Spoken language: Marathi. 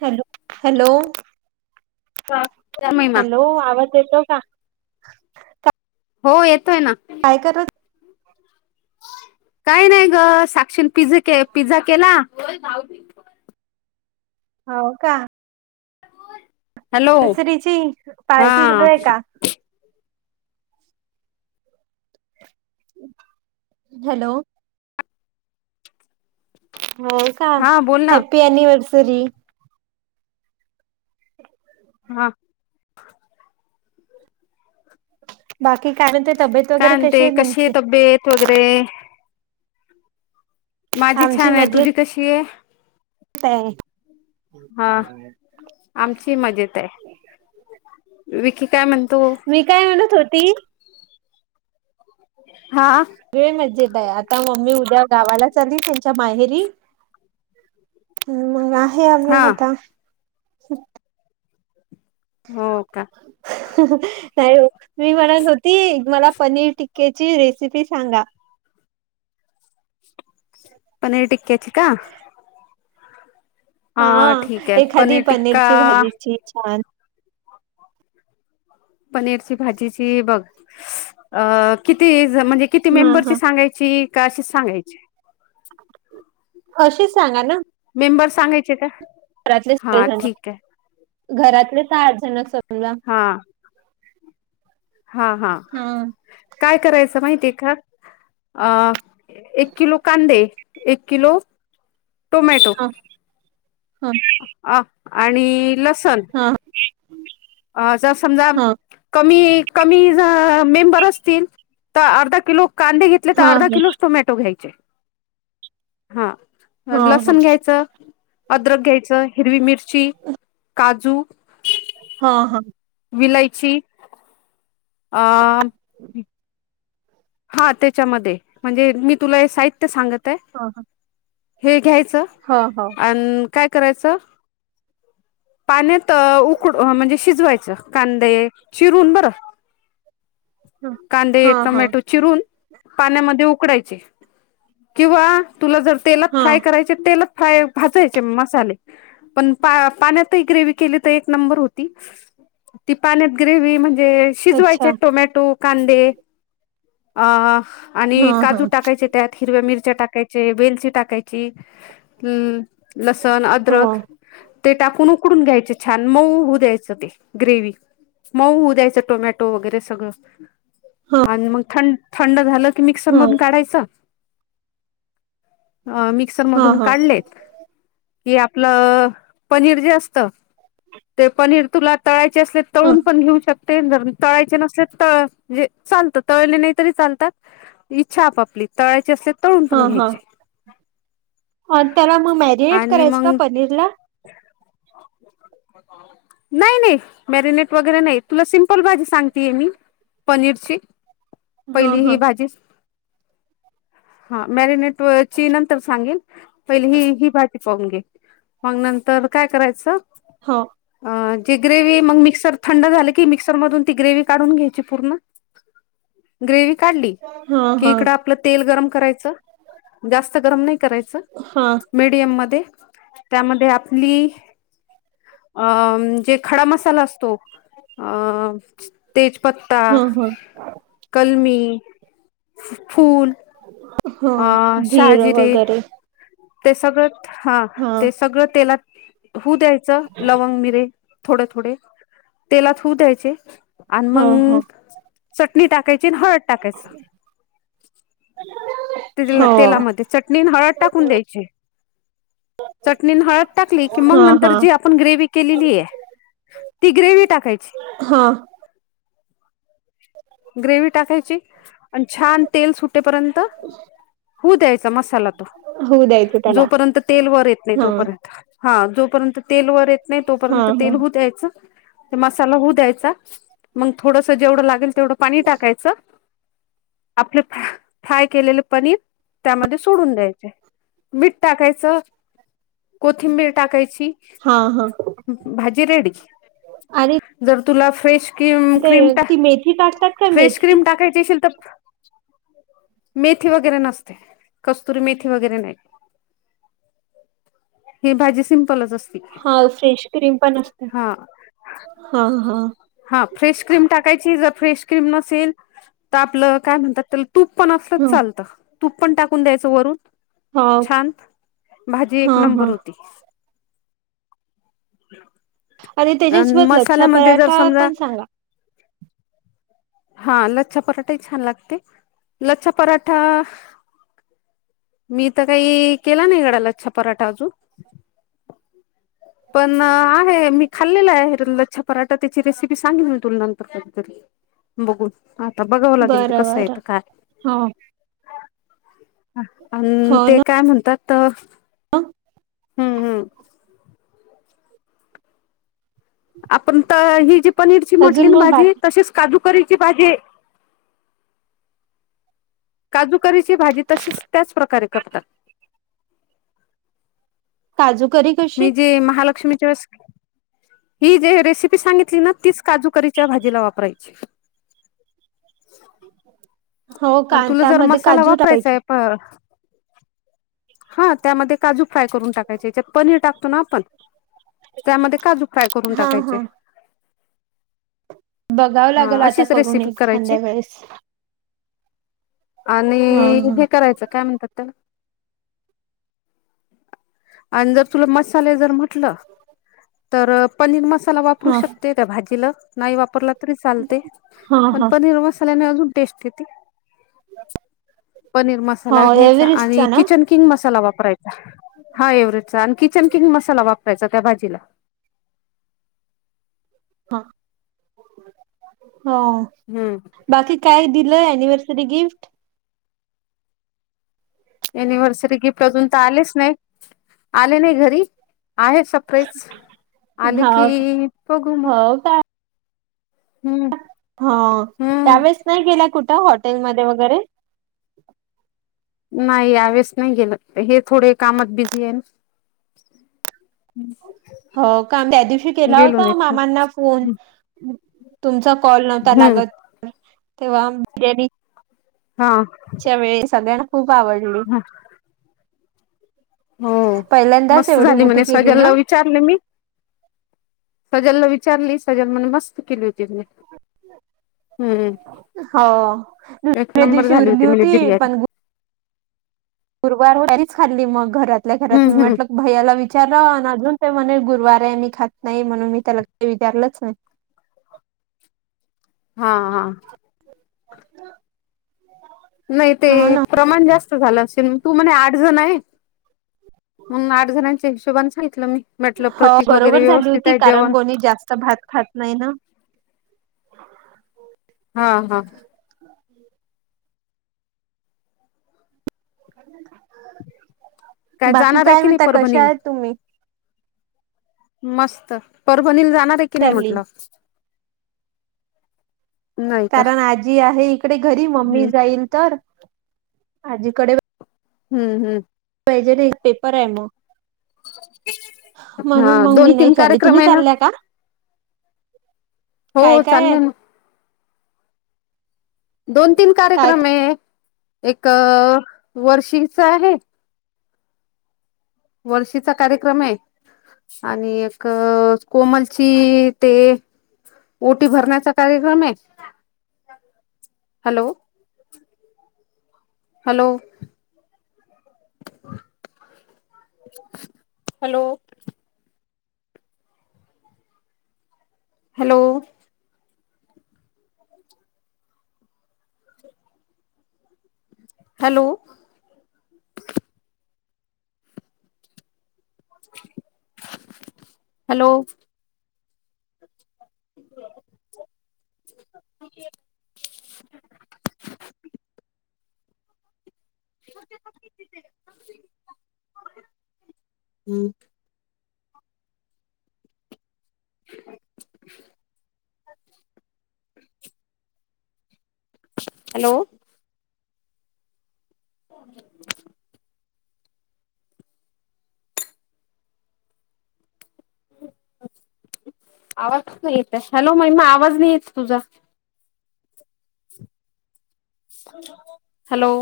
हॅलो हॅलो महिमा हॅलो आवाज येतो का हो येतोय ना काय कर काय नाही ग साक्षीन पिझ्झ के पिझ्झा केला हो का हॅलो नर्सरीची हा पार्टी सुचारू आहे का हॅलो हो का हा बोल ना हॅपी अनिव्हर्सरी हा बाकी काय म्हणते तब्येत वगैरे काय कशी म्हणते आहे तुमची तब्येत वगैरे माझी छान आहे तुझी कशी आहे ते हा आमची मजेत आहे विकी काय म्हणतो मी काय म्हणत होती हा वेळ मज्जेत आहे आता मम्मी उद्या गावाला चालली त्यांच्या माहेरी ह मग आहे आम्ही हा आता हो का नाहीय मी म्हणत होती मला पनीर टिक्केची रेसिपी सांगा पनीर टिककेची का हा ठीक आहे एखादी पनीर टिक्का पनीरची भाजीची छान पनीरची भाजीची बघ अ किती म्हणजे किती हा हा मेंबरची सांगायची का अशीच सांगायची असच सांगा ना मेंबर सांगायचे का घरातले हा जण ठीक आहे घरातलेचठ जणक समला हा [unintelligible] हा हा काय करायचं माहितीय का अ एक किलो कांदे एक किलो टोमॅटो ह अ आणि लसण हां अ ज समजा कमी कमी मेंबर असतील तर अर्धा किलो कांदे घेत तर हा अर्धा किलोच टोमॅटो घ्यायचे हा हा हा लसण घ्यायचं अद्रक घ्यायचं हिरवी मिरची काजू हा हा विलायची अ हा त्याच्यामध्ये म्हणजे मी तुला हे साहित्य सांगत आहे ह हा हे घ्यायचं हा हो आणि काय करायचं पाण्यात उकड म्हणजे शिजवायचं कांदे शिरून बरं हा कांदे हा हा टोमॅटो चिरून पाण्यामध्ये उकडायचे किंवा तुला जर तेलात हा फ्राय करायचे तेलात फ्राय भाजयचे मसाले पण पाण्यातही ग्रेव केली तर एक नंबर होती ती पाण्यात ग्रेव म्हणजे अच्छा शिजवायचे टोमॅटो कांदे अ हा आणि हा काजू टाकायचे त्यात हिरव्या मिरच्या टाकायचे वेलची टाकायची हम् लसन हो अदरक ते टाकून उकडून घ्यायचे छान मऊ होऊ द्यायचं ते ग्रेव मऊ दयचं टोमॅटो वगैरे सग हा आणि मग ं थंड झालं की मिक्सर हा मधून काढायचं अ मिक्सर हा मधून हा काढलेच कि आपलं पनीर जे असत ते पनीर तुला तळायचे असले हा तळून पण घेऊ शकते तळायचे नसले तळ म्हजे चालत तळले नाही तरी चालतात इच्छा आपापली तळायचे असते तळून हा पण हा घ्यायचे त्याला मग मॅरिनेट आणि करायस मग का पनीर ला नाही नाही मॅरिनेट वगैरे नाही तुला सिमपल भाजी सांगतेय मी पनीरची हा पहिली हा ही भाजी हा मॅरिनेट नंतर सांगल पहि ह ही भा प घे मग नंतर काय करायचं होा अ जे ग्रेववी मग मिक्सर थंड झालं की मिक्सर मधून ती ग्रेव काढून घेत का हा हा इ तेल गरम करायचं जास्त गरम नाही करायचं हा मीडियम मध्ये त्यामध्ये आपली अ जे खडा मसाला असतो अ पत्ता हा हा कलमी फूल हा अ जिर शहाजिरे वगैरे ते सगळं हा ते सगळं तेलात होऊ द्यायचं लवंग मिरे थोडे थोडे तेला होऊ द्यायचे आणि हो मग हो चटणी टाकायची आणि हळद टाकायच ह तेलामध्ये चटणी हळद टाकून द्यायची चटणीन हळद टाकली कि मग हा नंतर हा जी आपण ग्रेव केलेली आहे ती ग्रेव टाकायची हा ग्रेव टाकायची आणि छान तेल सुटेपर्यंत हो द्यायचा मसाला तो होऊदय जोपर्यंत तेल वर येत नाही तोपर्यंत हा जोपर्यंत तेल वर येत नाही हा तोपर्यंत हा तेल होत यायचं ते मसाला होऊ द्यायचा मग थोडस जेवढं लागेल तेवढं पाणी टाकायचं आपले फा फ्राय केलेले पनीर त्यामध्ये सोडून द्यायचे मीठ टाकायचं कोथिंबीर टाकायची हा हा भाज रेडी आणि तु फ्रे ती मेथी काढतात का फ्रेश मेथी क्रीम टाकायची असशीलल तर मेथी वगैरे नसते कस्तुरी मेथी वगैरे नाही ही भाजी सिंपलच असते हा फ्रेश क्रीम पण असत हा हा हा फ्रेश क्रीम टाकायची जर फ्रेश क्रीम नसेल तर आपलं काय म्हणतात तूप पण असलंच ह चालतं तूप पण टाकून द्यायचं वरून हा छान भाजी एक हा नंबर हा होती आणि त्याच्यासोबत लच्छा मसाल्यामध्ये जर पराठा समजा पण सांगा हा लच्छ पराठाही छान लागते लच्छ पराठा मी तर काही केला नाही गडालच्छ पराठा अजून पण आहे मी खाल्लेलं आहे लछ पराठा त्याची रेसिपी सांगे मी तुलनांप कतरी बघून आता बघावं लागेल ते बरं कसं बरं येतं काय हो आणि ते काय म्हणतात तर हं हम्म हम् आपण तर ही जी पनीरची म्हटली अजून ना मग माझी बाकी तशीच काजूकरीची भाजी काजूकरीची भाजी तशीच त्याच प्रकारे करतात काजूकरी मी जे महालक्ष्मीच्या ही जे रेसिपी सांगितली ना तीच काजूकरीच्या भाजीला वापरायची ठीक अ तुला जर मसाला वापरायचाय प हा त्यामध्ये काजू फ्राय करून टाकायचे याच्यात पनीर टाकतो ना आपण त्यामध्ये काजू फ्राय करून हा टाकायचे हा बघावं हा लागेल आता अशीच करून रेसिपी एक करायची खांद्या वेळेस आणि हा हा हे करायचं काय म्हणतात ते आणि जर तुला मसाले जर म्हटलं तर पनीर मसाला वापरू हा शकते त्या भाजीला नाही वापरला तरी चालते हा पण हा पनीर मसाल्याने अजून टेस्ट येते पनीर हो मसाला घ्यायचा आणि एव्हरेस्टचा ना किचन किंग मसाला वापरायचा हा एवेचा आणि किचन किंग मसाला वापरायचा त्या भाजीला हा हा हम्म बाकी काय दिलं अनिव्हर्सरी गिफ्ट एनिव्हर्सरी गिफ्ट अजून तर आलेच नाही आले नाही घरी आहे स ेच आले हो की बघू मग हो का हम्म ह हम्म त्यावेेळेस नाही गेला कुठं, हॉटेलमध्ये वगैरे? नाही यावेळेस नाही गेलं. हे थोडे कामात बिझी आहे ना. हम्म. हो, काम त्या दिवशी केला होता मामांना फोन. तुमचा कॉल नव्हता हम्म लागत, तेव्हा बिर्याणी हा. च्या वेळी सगळ्यांना खूप आवडली. ह हो पहिल्यांदाच मस्त एवढी झाली मोठी म्हणे, केली ना सगळ्याला विचारलं मी. सगळ्यांना विचारली सगळे म्हणे मस्त केली होती ती. हम्म. हो एक दुसऱ्या नंबर दिवशी झाली उरली होती म्हणे बिर्याणी. गुरवारारीच खाल्ली मग, घरातल्या घरात मी हम्म हम्म म्हटलं भैयाला विचार आणि अजून ते म्हणे गुरुवार आहे मी खात नाही. म्हणून मी त्याला काही विचारलंच नाही. हा हा. अ नाही ते प्रमाण जास्त झालं असेल, तू म्हणे आठ जण आहे म्हणून आठ जणांच्या हिशोबान सांगितलं मी. म्हटलं हो प्रतीक वगैरे बरोबर झाली व्यवस्थित होती, आहे कारण जेवण कोणी जास्त भात खात नाही ना. हा हा. ह ह बाकी जाणार आहे काय की नाही म्हणता, कशा परभणीला आहेत तुम्ही? मस्त. परभणील जाणार आहे की नाही चालली म्हटलं. नाही का कारण आजी आहे, इकडे घरी मम्मी हम्म जाईल तर. आजीकडे हम्म हम्म. पाहिजे ना, एक पेपर आहे मग. म्हणून हा मग दोन मी नाही तीन चालली, कार्यक्रम तुम्ही आहे ना चालल्या का? हो काय काय चालले हाय? ना दोन तीन काय कार्यक्रम आहे, एक वर्षींचा आहे वर्षीचा कार्यक्रम आहे. आणि एक कोमलची ते ओटी भरण्याचा कार्यक्रम आहे. Hello. Hello. Hello. Hello. Hello. Hello. हं. हॅलो. आवाज कसं येत आहे, हॅलो महिमा आवाज नाही येत तुझा. हॅलो.